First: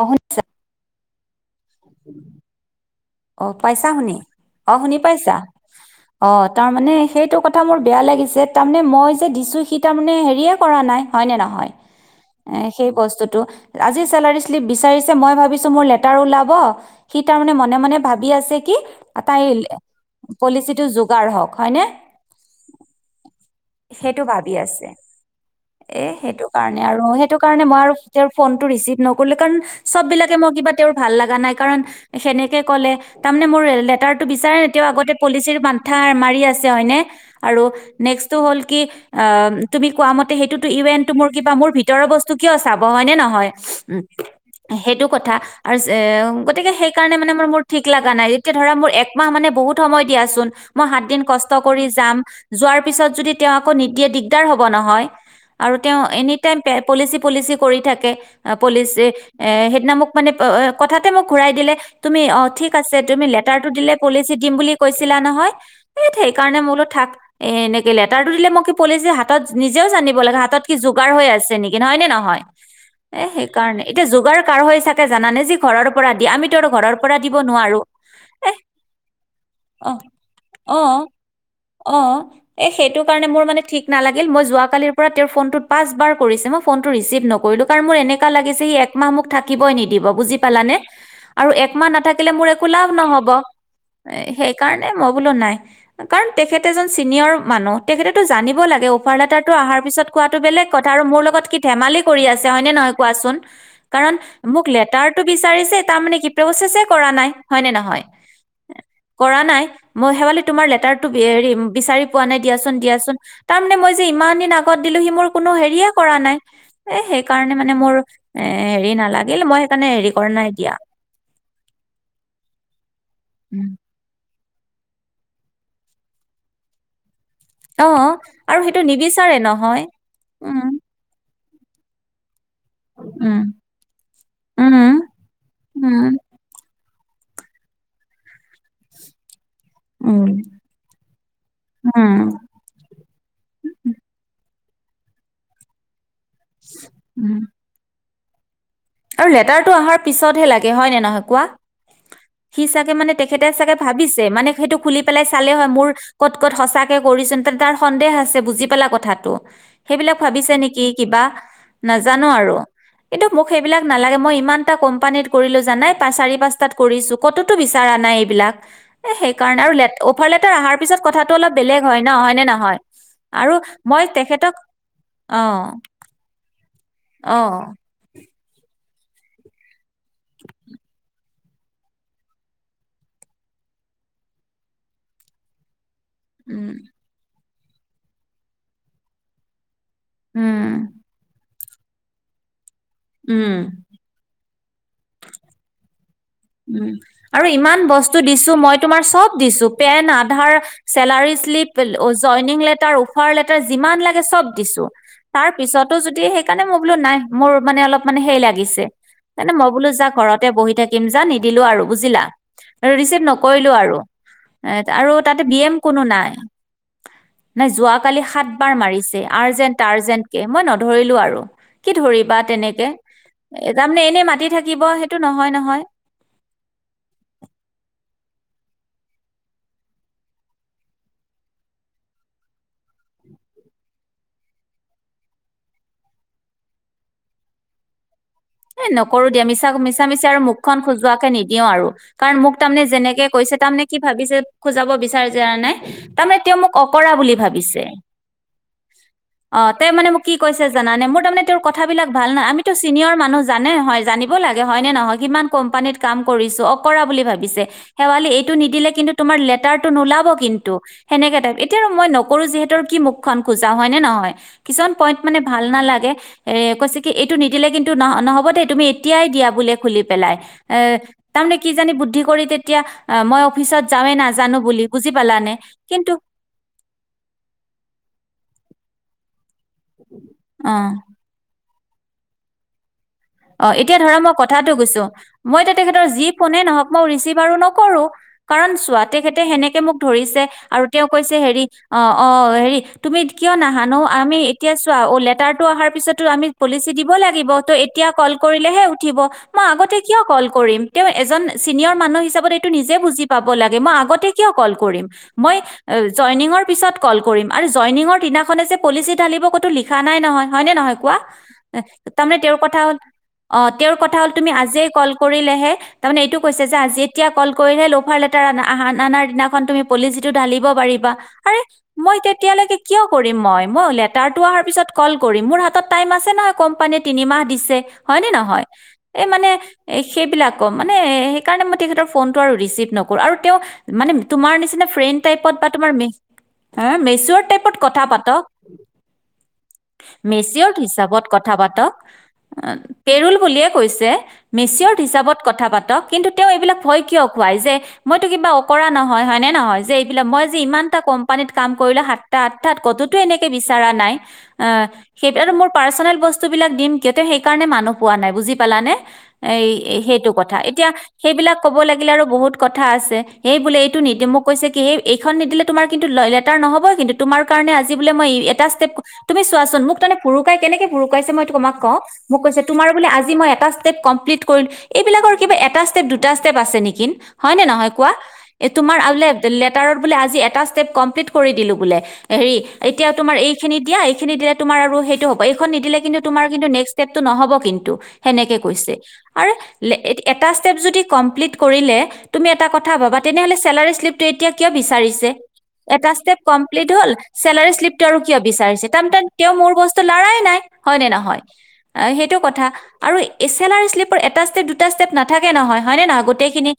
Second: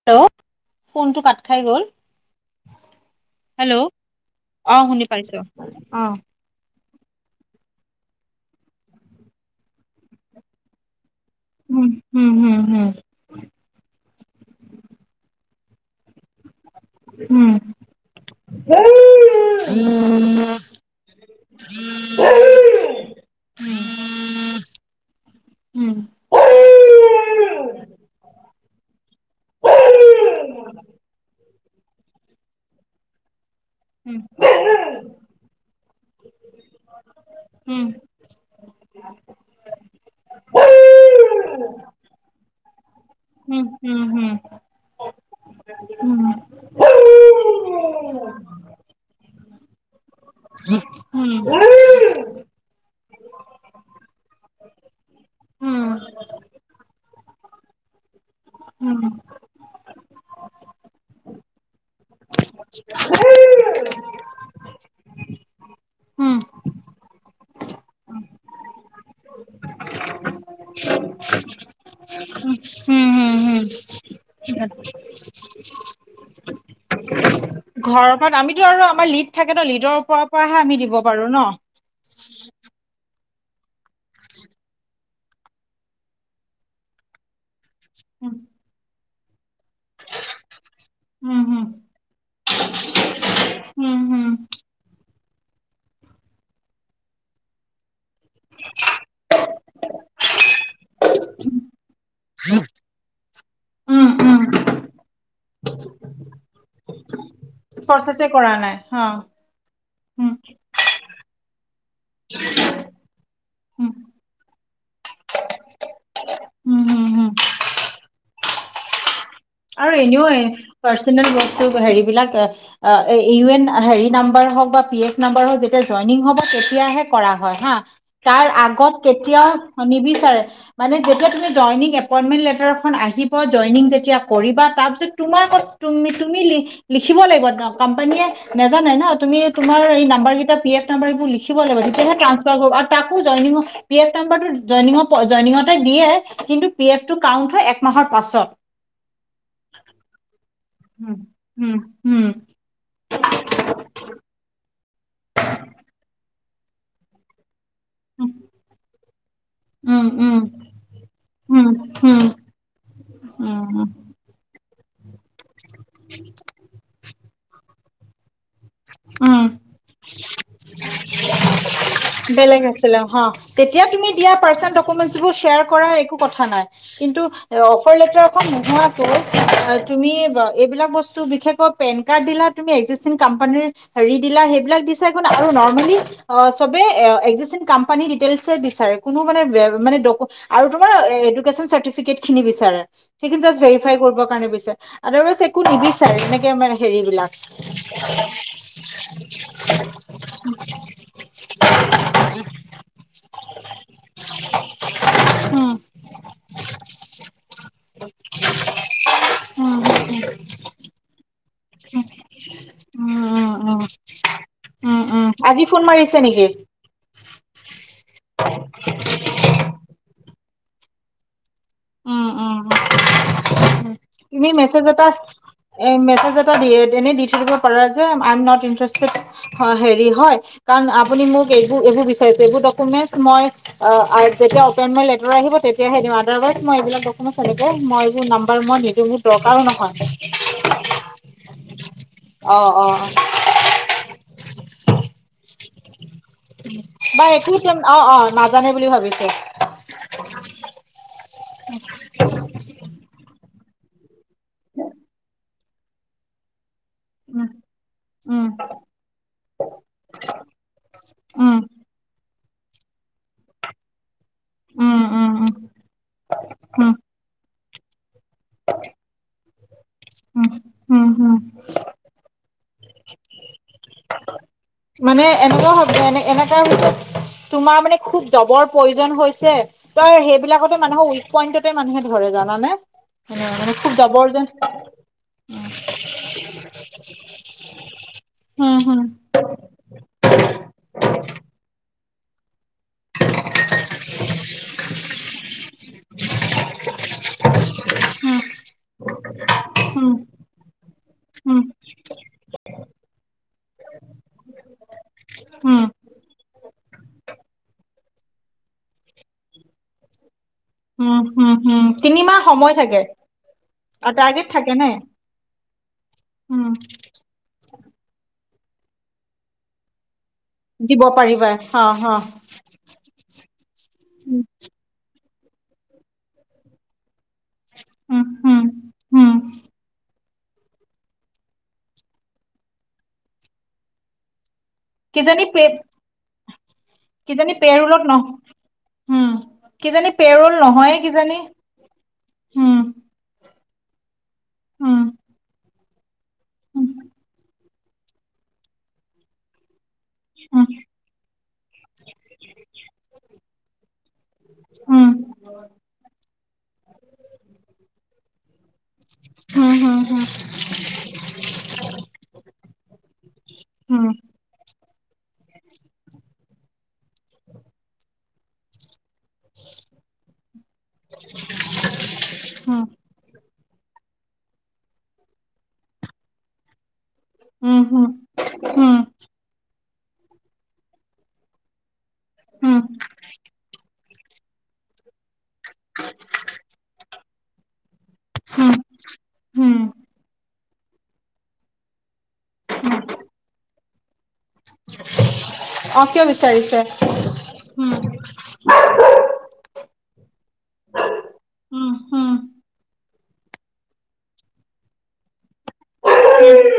অ hello শুনিছা ফোনটো পাত খাই গ'ল। অ হেল্ল' পাইছা শুনি অ শুনি পাইছা অ ত তাৰ মানে সেইটো কথা মোৰ বেয়া লাগিছে তাৰমানে মই যে দিছোঁ সি তাৰমানে হেৰিয়ে কৰা নাই। হয় ন নহয় উম উম হুম হুম সেই বস্তুতটো আজি চেলাৰী শ্লিপ বি ম ভ মই লেটাৰ ওলা সি তাৰ উম মানে মনে মনে [inaudible] সেইটো ভাবি আছে এ সেইটো উম উম কাৰণে আৰু সেইটো কাৰণে মই আৰু তেওঁৰ ফোনটো ৰিচিভ নকৰৰিলো কাৰণ চব বিলাকে মই কিবা তেওঁৰ ভাল লগা নাই। নে ক লেটাৰ টো বিচাৰে তেওঁ আগতে পলিচি ৰ মাথা মাৰি আছে হয় নে? অ তুমি কোৱা মতে সটোো ই কিবা মোৰ ভিতৰৰ বস্তু কিয় চাব? হয় নে নহয়, উম সেইটো কথা উম আৰু গতিকে সেইকাৰণে মানে ম মোৰ ঠিক লগা নাই যেতিয়া ধৰা মোৰ একমাহ মানে বহুত- সময় দিয়াচোন, মই সাত দিন কষ্ট কৰি যাম, যোৱাৰ পিছত যদি তেওঁ আকৌ নিদিয়ে দিগদাৰ হব নহয়, আৰু তেওঁ এনিটাইম পে পলচি পলিচি কৰি থাকে পলিচি এ সেইদিনা মোক মানে কথাতে মোক ঘূৰাই দিলে তুমি অ ঠিক আছে তুমি লেটাৰটো দিলে পলিচি দিম বুলি কৈছিলা নহয়, এ উম সেইকাৰণে মোলো থাক এ এনে দিলে তাৰটো দিলে মই কি পলিচি হাতত নিজেও জানিব লাগে হাতত কি যোগাৰ হৈ আছে নেকি হয় নে নহয়, উম এ সেইকাৰণে, এতিয়া যোগাৰ কাৰ উম হৈ চাগে যানানে যি ঘৰৰ পৰা দিয়ে আমি তেওঁৰ ঘৰৰ পৰা দিব নোৱাৰো ঘৰৰ পৰা এহ আমিতো আৰু আমাৰ লিড থাকে ন লিডৰ ওপৰৰ পৰাহে অ অ আমি দিব পাৰো ন। অ এই সেইটো কাৰণে মোৰ মানে ঠিক নালাগিল মই যোৱাকালিৰ পৰা তেওঁৰ ফোনটোত পাঁচবাৰ কৰিছে মই ফোনটো ৰিচিভ নকৰিলোঁ। কাৰণ মোৰ এনেকা লাগিছে সি এক মুখ থাকে কিবই নিদিব বুজি পালানে, উম আৰু হম এক মাহ নাথাকিলে মোৰ একো লাভ নহব, উম এ হম সেইকাৰণে ম বুলো নাই কাৰণ তেখেতে এজন ছিনিয়ৰ মানুহ তেখেতেতো জানিব লাগে অফাৰ এটাৰ অহাৰ পিছত কোৱাটো বেলেগ কথা আৰু মোৰ লগত কি ধেমালি কৰি আছে, হয়নে নহয় কোৱাচোন? উম কাৰণ উম মোক লেটাৰটো বিচাৰিছে তাৰ মানে কি প্ৰচেছে কৰা নাই। হয় নে নহয়, প্ৰচেছে কৰা নাই অ কৰা নাই মই উম হেৱালি তোমাৰ লেটাৰ টোক এৰিম, বিচাৰি পোৱা নাই দিয়াচোন দিয়াচোন, তাৰ মানে উম মই যে ইমান দিন আগত দিলো সি মোৰ কোনো হেৰিয়ে কৰা নাই উম এ হম হম সেইকাৰণে মানে মোৰ এ হেৰি নালাগে আৰু এনেও পাৰ্চনেল বস্তু হেৰিবিলাক অ এ ইভেন উম। হেৰি না নাম্বাৰ হওক বা পি এফ নাম্বাৰ হওক যেতিয়া জইনিং হ'ব তেতিয়াহে কৰা হয় হা, অ তাৰ আৰু সেইটো আগত নিবিচাৰে কেতিয়াও নহয় নিবিচাৰে, উম মানে যেতিয়া তুমি যইনিং এপইনমেণ্ট লে টাৰখন আহিব উম জয়নিং যেতিয়া কৰিবা উম, তাৰপিছত তোমাৰ ক তুম উম, তুমি লিখিব লাগিব ন কোম্পানীয়ে নাজানাই ন তুমি তোমাৰ এই উম, নাম্বাৰ কেইটা পি এফ নাম্বাৰ এইবোৰ লিখিব লাগিব, তেতিয়াহে উম, ট্ৰাঞ্চফাৰ কৰিব আৰু তাকো জইনিং পি এফ নাম্বাৰটো জইনিঙ প জইনিঙতে দিয়ে কিন্তু পি এফ টো উম। কাউণ্ট হয় একমাহৰ পাছত আৰু লেটাৰটো অহাৰ পিছতহে লাগে হয় নে নহয় কোৱা, সি চাগে মানে তেখেতে চাগে ভাবিছে মানে সেটো পেলাই চালে হয় মোৰ ক'ত ক'ত সঁচাকে কৰিছে তাৰ সন্দেহ আছে বুজি পালা কথাটো সেইবিলাক ভাবিছে নেকি কিবা নেজানো আৰু কিন্তু মোক সেইবিলাক নালাগে মই ইমান এটা কোম্পানীত কৰি লৈ জানাই পা চাৰি পাঁচটাত কৰিছোঁ ক'তটো বিচ চাৰা নাই এইবিলাক এ সেই কাৰণে আৰু লে অফাৰ লেটাৰ আহাৰ পিছত কথাটো অলপ বেলেগ হয় ন হয়নে বেলেগ নহয়? আছিলে অ আৰু তেতিয়া মই তুমি দিয়া তেখেতক পাৰ্চনেল ডকমেন্টচবোৰ শ্বেয়াৰ অ', কৰা একো কথা নাই কিন্তু অ অফাৰ লেটাৰ নোহোৱাকৈ আ তুমি আ এইবিলাক বস্তু বিশেষকৈ পেন কাৰ্ড দিলা, তুমি একজিচটিং কম্পানীৰ হেৰী দিলা সেইবিলাক দিছা একো ডাঙৰো নহয় নৰ্মেলি উম। চবে একজিচটিং কাম্পানী ডিটেইলছে বিচাৰে কোনো মানে বে মানে ডক আৰু তোমাৰ উম, এইটো চাৰ্টিফিকেট খিনি বিচাৰে সেইখিনি উম, জাষ্ট ভেৰিফাই কৰিব কাৰণে বিচাৰে আদাৰ ৱাইচ একো নিবি উম আৰু ইমান বস্তু দিছোঁ মই তোমাৰ চব দিছো pen, Aadhaar, salary slip joining letter offer letter যিমান লাগে চব দিছোঁ তাৰ উম পিছতো যদি সেইকাৰণে মই বোলো নাই মোৰ মানে অলপ মানে হে লাগিছে সেইকাৰণে মই উম উম বোলো যা ঘৰতে বহি থাকিম যা নি নিদিলো আৰু বুজিলা, আৰু ৰিচিভ উম উম নকৰিলোঁ উম আৰু, উম, আৰু উম, তাতে বি আজি এম ফোন কোনো মাৰিছে নাই। নেকি? মানে যোৱা কালি সাতবাৰ মাৰিছে আৰজেণ্ট আৰজেণ্ট তাকে মই নধৰিলোঁ আৰু কি উম, ধৰিবা উম, তেনেকে তাৰমানে এনে তুমি মাতি থাকিব মেছেজ এটা সেইটো নহয় নহয় এ মেছেজ এনেই দি থৈ দিব পাৰা যে আই এম নট ইণ্টেৰেষ্টেদ হ হেৰি হয় কাৰণ আপুনি মোক এইবোৰ এইবোৰ বিচাৰিছে এইবোৰ ডকুমেন্টচ মই আ আ যেতিয়া এপইনমেণ্ট লেটাৰ আহিব তেতিয়াহে দিম। আধাৰ কাৰ্ড মই এইবিলাক ডকমেণ্টচ এনেকে মই এইবোৰ নাম এ নকৰোঁ দিয়া মিছা মিছা মিছা আৰু মুখখন খোজোৱাকে নিদিওঁ আৰু কাৰণ মোক অ', তামানে অ', যেনেকে কৈছে তামানে কি ভাবিছে খোজাব বিচাৰে জানানে তাৰমানে তেওঁ মোক অকৰা বা বুলি একো ভাবিছে অ', অ', নাজানে বুলি ভাবিছে। অ তেওঁ মানে মোক কি কৈছে জানানে মোৰ তাৰমানে তেওঁৰ কথাবিলাক ভাল নাই আমিতো চিনিয়ৰ মানুহ জানে হয় জানিব। লাগে হয় নে নহয় কিমান কোম্পানীত কাম কৰিছো অ' কৰা বুলি উম, ভাবিছে, শেৱালি এই উম, টো নিদিলে তোমাৰ লেতাৰটো নোলাব কিন্তু, ‌সেনেকা টাইপ উম, এতিয়া মই কৰু-যিহেতৰ কি মুখ খন খোজা হয় নে নহয়? কিছুমান উম, পইন্ট উম, মানে উম, ভাল নালাগে এ উম, কৈছে কি এইটো নি দিলে কিন্তু ন- ন-নহয় হবদে তুমি এতিয়াই দিয়া বুলে খুলি পেলাই উম, এ, উম, উম। তাৰমানে কি জানি বুদ্ধি কৰি তেতিয়া অ' মই অফিচত যাৱে নাজানো বুলি বুজি মানে পালানে এনেকুৱা কিন্তু এ এনেকা হৈছে তোমাৰ মানে খুব জবৰ প্ৰয়োজন জন হৈছে ত' সেইবিলাকতো অ মানুহৰ উইক পইণ্টত- ত' মানুহে ধৰে জানেনে অ'এতিয়া ধৰা মই কথাটো কৈছো মইতে তেখেতৰ যি ফোনে নহক মই ৰিচিভ আৰু নকৰো কাৰণ হম হম চোৱা তেখেতে সেনেকে মোক ধৰিছে আৰু তেওঁক কৈছে হেৰি অ'- অ' হেৰি তুমি কিয় নাহানো আমি এতিয়া চোৱা অ লেটাৰটো অহাৰ পিছতো আমি পলিচি দিব লাগিব ত' এতিয়া কল কৰিলেহে উঠিব, মই আগতে হম কিয় কল কৰিম। তেওঁ এজন হম উম চিনিয়ৰ মানুহ হিচাপত এইটো নিজেও বুজি পাব লাগে। মই আগতে কিয় কল কৰিম, মই উম জইনিংৰ পিছত কল কৰিম, আৰু জইনিংৰ দিনাখনে যে পলিচি ঢালিব কতো লিখা নাই নহয় হয়নে নহয় কোৱা উম- হম-হুম তাৰমানে তিনিমাহ তেওঁৰ সময় থাকে অ' তেওঁৰ আৰু কথা হ'ল টাৰ্গেট তুমি থাকে নে আজিয়েই কল কৰিলেহে তাৰমানে এইটো কৈছে উম যে আজি এতিয়া কল কৰিলে অফাৰ লেটাৰ আনাৰ দিনাখন তুমি পলিচি ঢালিব দিব পাৰিবা আৰে অ অ মই তেতিয়ালৈকে কিয় কৰিম মই, মই লেটাৰটো উম অহা পিছত কল কৰিম মোৰ হাতত টাইম আছে ন কোম্পানী তিনিমাহ হয় উম নে উম নহয় এই উম মানে সেইবিলাক মানে সেইকাৰণে মই তেখেতৰ ফোনটো আৰু ৰিচিভ নকৰো আৰু তেওঁ মানে তোমাৰ নিচিনা ফ্ৰেণ্ড কিজানি টাইপত পে বা তোমাৰ মে হ মেচিয়ৰড কিজানি টাইপত পেৰুলত কথা নহ পাতক, উম কিজানি পেৰুল মেচিয়ৰড নহয়ে হিচাপত কিজানি কথা পাতক। অ উম পে'ৰুল বুলিয়ে কৈছে। মেচিয়ৰ উম হিচাপত কথা পাতা। কিন্তু তেওঁ এইবিলাক উম ভয় কিয় খোৱাই যে মইতো কিবা অকৰা নহয় হয় নে নহয় যে। বোলে মই যে উম ইমান কিটা কোম্পানী কাম কৰিলো তাত তো কেতিয়াই বিচৰা নাই। উম সেই কাৰণে মানুহ পোৱা নাই বুজি পালা নে অ এই সেইটো কথা এতিয়া সেইবিলাক ক'ব লাগিলে আৰু বহুত কথা আছে এইেই বোলে এইটো নিদি মোক কৈছে? স এইখন নিদিলে তোমাৰ কিন্তু লেটাৰ নহব কিন্তু তোমাৰ কাৰণে আজি বোলে মই এটা ষ্টেপ। তুমি চোৱাচোন মোক তনেেুৰুকাই কেনেকেুৰুকাইছে মইোমাক? মই কৈ তোমাৰ বোলে আজি। মই এটা ষ্টেপ কমপ্লিট কৰিল এইবিলাকৰ কিবা এটা ষ্টেপ দুটা ষ্টেপ আছে নেকি? হয় নে নহয় কোৱা এ তোমাৰ আৰু। কিয় এটা কম্লিট কৰি দিলো বোলে। হেৰি এতিয়া তোমাৰ এই খিনি দিয়া। সখিন দিলে তোমাৰ সেইটো হ'ব। এইখন নিদে কিন্তুমাৰ। টো নহ'ব কিন্তু। সেনেকে কৈছে আৰু এটা। চভ জদি কম্পিলেট কৰিলে তোমি এটা কথা ভাবা ছোন তেনেহলে চেলেৰেচ তো কিয় বিচাৰিছে? এটা ষ্টেপ বিচাৰিছে কমপ্লিট হল চেলাৰী উম শ্লিপ আৰু কিয় বিচাৰিাৰ মোৰ বস। লৰাই নাই। হয় নে নহয়। উম অ উম সেইটো কথা। আৰু এ এল আৰ শ্লিপৰ এটা ষ্টেপ দুটা ষ্টেপ নাথাকে নহয় হয়নে নহয় গোটেইখিনি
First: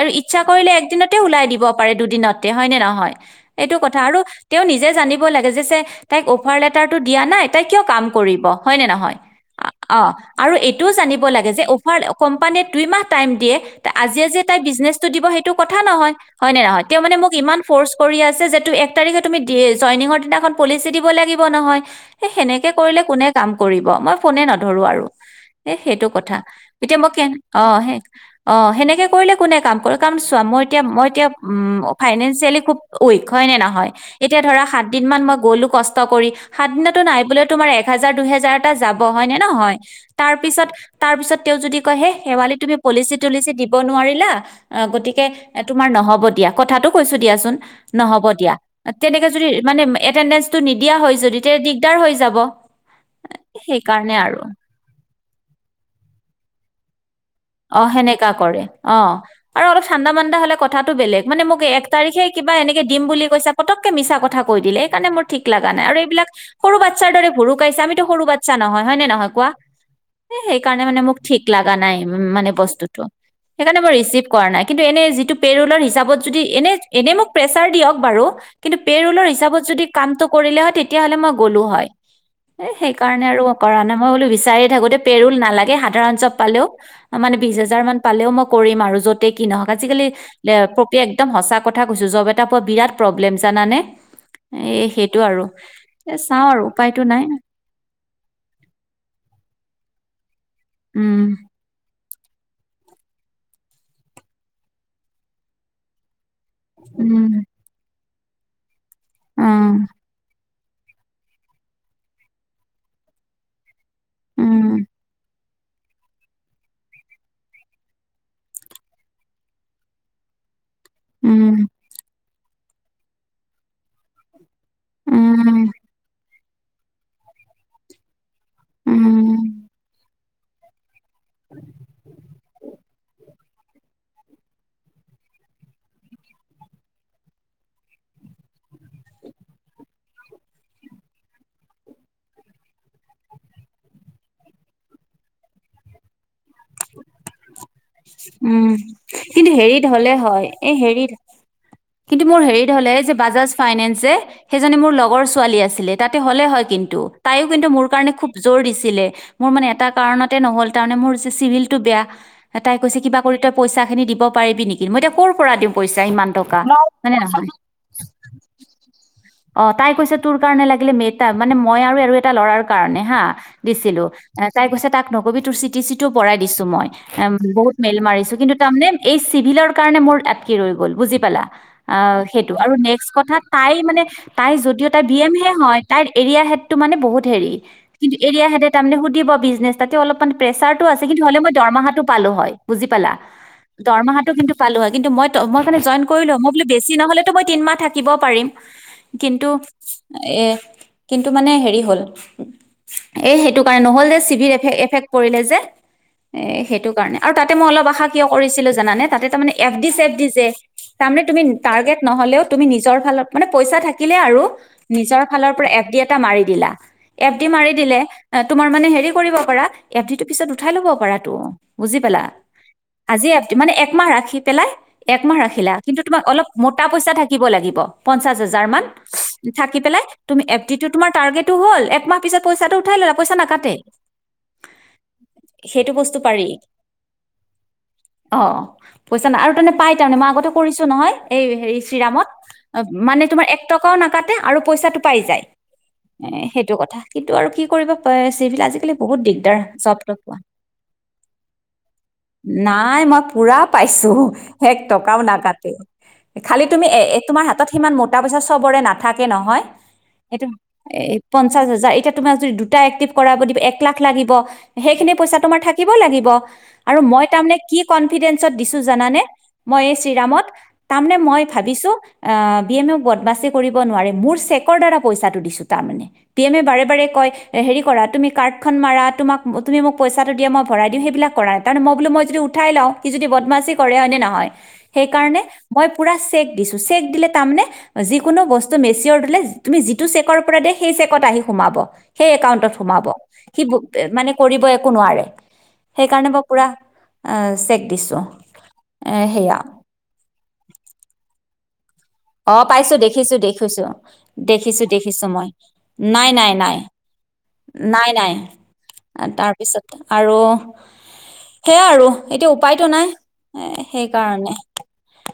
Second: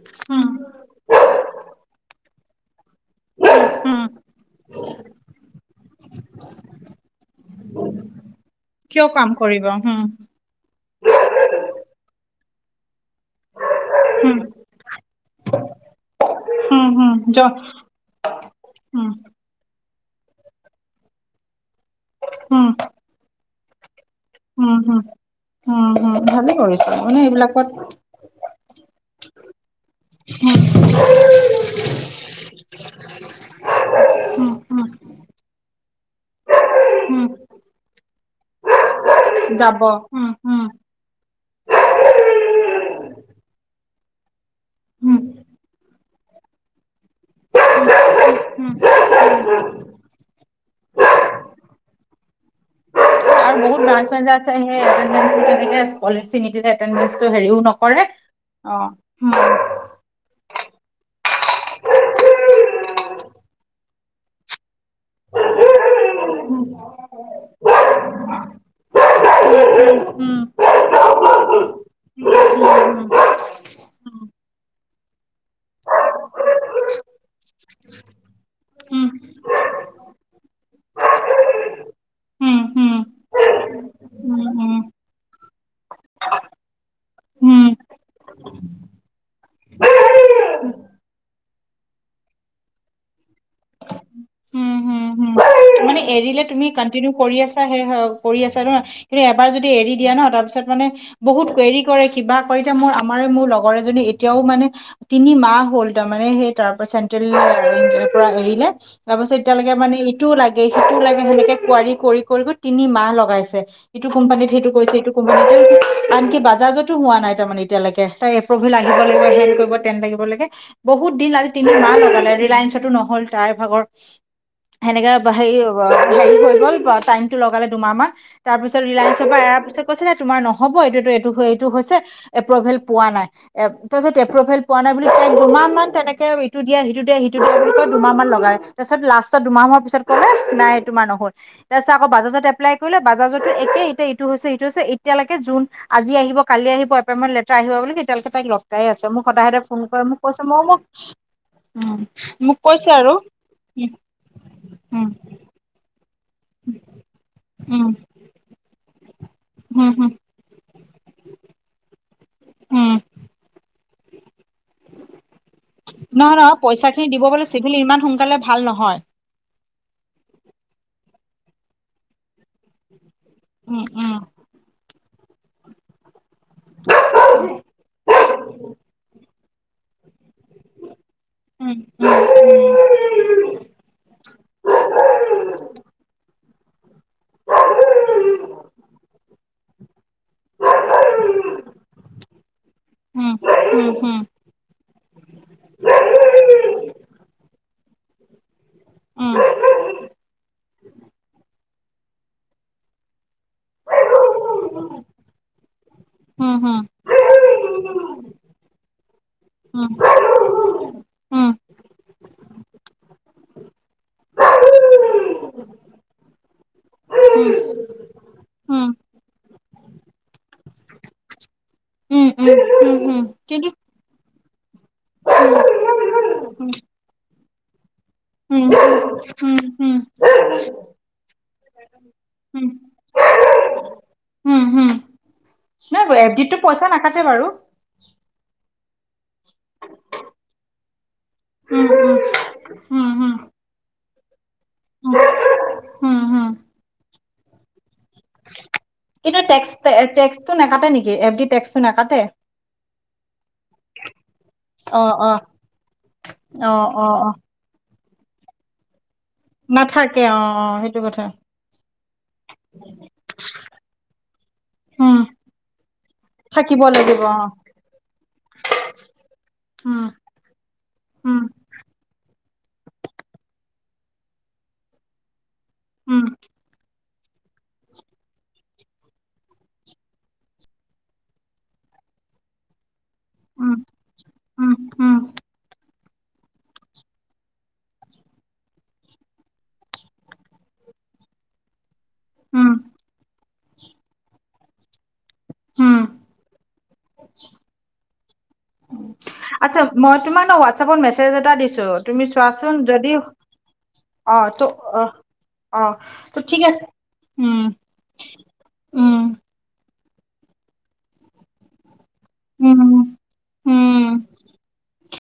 আৰু ইচ্ছা উম কৰিলে একদিনতে ওলাই দিব পাৰে দুদিনতে হয়নে নহয় এইটো কথা উম আৰু তেওঁ নিজে জানিব লাগে যে তাইক অফাৰ লেটাৰটো দিয়া নাই তাই কিয় কাম কৰিব। হয়নে কিয় নহয়। কাম কৰিব অ হম আৰু এইটোও জানিব লাগে যে অফাৰ। কোম্পানীয়ে দুই মাহ টাইম দিয়ে? আজি আ হম যে তাই বিজনেছ। দিব সেইটো কথা নহয় হয় নে নহয়। হম এতিয়া হম মানে ম জ ইমান ফ'ৰ্চ কৰি আছে যে তটো এক উম তাৰিখে তুমি দি। জৈনিঙদিনা দিব লাগিব নহয় তেনেকে উম কৰিলে নো কোনে কাম কৰিব? ফোনে উম নধৰোঁ হম আৰু এই উম সেইটো? হম কথা ভালে কৰিছে এতিয়া মই মানে কে অ এইবিলাকত স অ সেনেকে। কৰিলে কোনে কাম কৰে। কাৰণ চোৱা মই এতিয়া মই এতিয়া অম ফাইনেনছ্ চেলিকোপ ঐ হয় নে নহয় এতিয়া উম ধৰা উম সাতদিনীয়া মই গৈ লো কষ্ট কৰি সাতদিনৰ নাই উম বোলে এহাজাৰ দুহেজাৰ টা যাব ব হয় নে নহয় যাব উম উম তাৰপিছত তাৰপিছত তেওঁ যদি কয় হে শেৱালি তুমি পলিচি তলিচি দিব নোৱাৰিলা উম গতিকে তোমাৰ নহব দিয়া কথাটো কৈছো দিয়াচোন নহব দিয়া উম তেনেকে যদি মানে এটানেছটো নিদিয়া হয় যদি তে দিগদাৰ হৈ যাব সেইকাৰণে লাইচেঞ্চ আৰু আছে সি এটেনডেঞ্ছ নিদিপিনে পলিচি নিদিলে তেননেচ অ সেনেকা কৰে অ অ আৰ অলপ ঠান্দা মান্দা হলে ক কথাটো বেলেগ মানে মোক এক তাৰিখে কিবা এনেকে দিম বুলি কৈছে পটকে মিছা কথা কৈ দিলে এইকাৰণে মোৰ ঠিক লাগা নাই আৰু এইবিলাক সৰু বাচ্ছাৰ দৰে ভুৰুকাইছে আমিতো সৰু বাচ্ছা নহয় হয় নে নহয় কোৱা এ উম, সেইকাৰণে মানে মোক ঠিক লাগা নাই উম মানে বস্তুটো সেইকাৰণে মই ৰিচিভ কৰা নাই কিন্তু এনে যিটো পে ৰোলৰ হিচাপত যদি এনে এনে মোক প্ৰেচাৰ দিয়ক বাৰু কিন্তু পে উম, ৰোলৰ হিচাপত যদি কামটো কৰিলে হয় তেতিয়াহলে মই গ'লো হয় উম, এ উম, উম, সেই কাৰণে আৰু কৰা নাই মই বোলো বিচাৰিয়ে উম, থাকোতে পে ৰোল নালাগে সাধাৰণ জব পালেও এ মানে বিশ উম, হাজাৰ মান পালেও মই কৰিম আৰু যতে কি নহওক আজিকালি উম, ক কে একদম সঁচা কথা কৈছো জব এটা পোৱা বিৰাট প্ৰব্লেম জানানে উম, এ হুম, সেইটো হুম, আৰু মানে এ এৰিলে চাওঁ আৰু তুমি উপায়তো কণ্টিনিউ নাই কৰি আছা হে কৰি আছা ন কিন্তু এবাৰ যদি এৰি দিয়া ন তাৰপিছত মানে উম বহুত হেৰি কৰে কিবা কৰিতে মোৰ আমাৰ মোৰ লগৰ এজনী এতিয়াও মানে তিনি মাহ হ'ল তাৰমানে সেই তা পা উম চেণ্ট্ৰেলৰ পৰা এৰিলে তাৰ পিছত এতিয়ালৈকে উম মানে এইটো লাগে তে সেইটো লাগে সেনেকে কুৱাৰি কৰি কৰি তিনি মাহ লগাইছে ইটো কোম্পানীত সেইটো উম কৰিছে এইটো কোম্পানীত আনকি বাজাজতো হোৱা নাই তাৰমানে এতিয়ালেকে তাই এপ্ৰুভু আহিব লাগিব লাগে হেন কৰিব তেন লাগিব লাগে বহুত দিন আজি উম তিনি মাহ লগালে ৰিলাইনছতো নহ'ল তাইৰ ভাগৰ উম হে হৈ গল বা টাইমটো লগালে দুমাহমান তা পিছত ৰিলায়েছৰ পৰা উম এয়াৰ পিছ কৈছে তোমাৰ নহব এইটোত এ এইটো হয় এইটো হৈছে এপ্ৰুভেল পোৱা নাই এ তাৰ পিছত এপ্ৰুভেল পোৱা নাই বুলি তাইক দুমাহ মান তেনেকে ইটো দিয়া সিটো দিয়া সিটো দিয়া বুলি কয় দুমাহ মান লগাই তাৰপিছত লাষ্টত দুমাহ মানৰ পিছত কলে নাই তোমাৰ নহল তা--ছত আকৌ বাজাজত এপ্লাই কৰিলে বাজাজতো একেই এতিয়া ইটো হৈছে হিটো হৈছে এতিয়ালৈকে জুন আজি আহিব কালি আহিব এপইনমেন্ট লে উম কিন্তু সদায় ফোন হেৰিত কৰে হলে মোক কৈছে হয় মই এ মোক হেৰিত উম, কিন্তু মোৰ মোক হেৰিত হল কৈছে এই আৰু যে বাজাজ ফাইনেছ যে সেইজনী মোৰ উম ল উম গৰ ছোৱালী আছিলে তাতে হ'লে হয় কিন্তু তাইও কিন্তু মোৰ উম কাৰণে খুব জোৰ দিছিলে [unintelligible] মোৰ মানে এটা হম হম কাৰণতে নহ'ল তাৰে মোৰ চিভিলটো বেয়া। তাই উম কৈছে কিবা কৰি তই পইচা। খিনি দিব। [inaudible] নহয় নহয় পইচা খিনি দিব বোলে চিভিল ইমান সোনকালে ভাল নহয় তাৰ মানে মই আৰু এটা ল'ৰাৰ কাৰণে হা। উম দিছিলো উম তাই কৈছে তাক। নকবি তোৰ চিটি চিটো। পৰাই দিছোঁ মই। বহুত মেল মাৰিছো কিন্তু তাৰমানে এই। চিভিলৰ কাৰণে মোৰ। হৈ গল বুজি পালা, আহ সেইটো আৰু নেক্স কথা তাই মানে তাই যদিও তাই বি এম হে হয় তাইৰ এৰিয়া। তো মানে বহুত সেৰি কিন্তু এয়াৰে সুধিব বিজনেছ তাতে চলপ মান পেচাৰ তো আছে হলেও মই। পালো হয়, বুজি পালা উম দৰমাহো উম কিন্তু পালো হয়, মই মানে জইন কৰিলো মই বোলো বেছি নহলেতো মই তিনমাহ থাকিব পাৰিম উম কিন্তু এ কিন্তু মানে হেৰি। এই সেইটো কাৰণে নহ'ল যে। এফ এফেক্ট পৰিলে যে উম উম উম এ। হম সেইটো কাৰণে আৰু তাতে মই, অলপ আশা কিয় কৰিছিলো জানে? তাতে তাৰ মানে এফ ডি চেফ ডি যে তাৰমানে তুমি উম উম উম উম টাৰ্গেট নহলেও তুমি নিজৰ ফালত মানে পইচা থাকিলে আৰু নিজৰ ফালৰ পৰা এফ ডি এটা মাৰি দিলা এফ ডি মাৰি দিলে তোমাৰ মানে উম হেৰি কৰিব পাৰা এফ ডি তটো পিছত উঠাই লব পাৰা তো। বুজি পালা, উম উম উম আজি কিন্তু মানে একমাহ ৰাখি। পেলাই। এক মমাহ ৰাখিলা কিন্তু তোমাক অলপ মোটা পইচা থাকে। থাকিব লাগিব। পঞ্চাশ উম হাজাৰ মান, উম থাকি উম পেলাই তুমি এফটি তোমাৰ টাৰ্গেটো হল একমাহ পিছত উম পইচাটো উঠাই ললা পইচা নাকাটে উম উম সেইটো নাই বস্তু এফ পাৰি। ডিতটো পইচা নাাকাটে বাৰু। অ পইচা নাই আৰু তনে পাই তাৰমানে মই আগতে কৰিছো নহয়। এই হেৰি উম চিৰামত, উম অ মানে উম তোমাৰ এক টকাও নাকাটে। আৰু। পইচাটো উম উম পাই যায়, উম এ উম সেইটো কথা। কিন্তু আৰু কি কৰিব। প- চিভিল আজিকালি বহুত কিন্তু দিগদাৰ জবটো পোৱা টেক্সটো নেখাটে নেকি এফ ডি টেক্স। নাই মই পুৰা পাইছো, এক অ টকাও অ নাকাটে, খালি অ তুমি এ অ এ অ তোমাৰ হাতত স। মতটা পইচা চবৰে না [unintelligible] থাকে নহয় নাথাকে অ এইটো অ সেইটো এ কথা পঞ্চাশ হাজাৰ এতিয়া তোমাক য দুটা এক্টিভ কৰাব দিব এক লাখ লাগিব সেইখিনি উম পইচা তোমাৰ থাকিব লাগিব। থাকিব [unintelligible] দিব লাগিব অ নোৱাৰিম উম উম মোৰ চেকৰ দাৰা পইচাটো দিছো। তাৰমানে উম পি এম এ বাৰে বাৰে কয় হেৰি কৰা তুমি কাৰ্ডখনন মাৰা তোাক তুমি মোক পইচাটো দিয়া মই ভৰাই দিওঁ সেইবিলাক কৰা নাই তাৰ মই বো মই যদি উঠাই লওঁ স যদি বদমাচি উম কৰে হয়নে নহয় উম উম সেইকাৰণে মই পুৰা চেক দিছ চেক দিলে তাৰমানে আজি যিকোনো বস্তু মেচিৰ দিলে তুমি যিটো চেকৰ পৰা দা সেই চেকত আহি সোমাব সেই উম একাউণ্টত সোমাব [unintelligible] মানে কৰিব একো নোৱাৰে উম সেইকাৰণে মই পুৰা এ চেক দিছো এ সেয়া আচ্ছা ত অ পাইছো দেখিছো দেখিছো অ ত দেখিছো অ দেখিছো মই অ নাই ত নাই ঠিক নাই আছে উম নাই নাই উম তাৰপিছত আৰু সেয়া আৰু এতিয়া উম উপায়তটো নাই সেই উম কাৰণে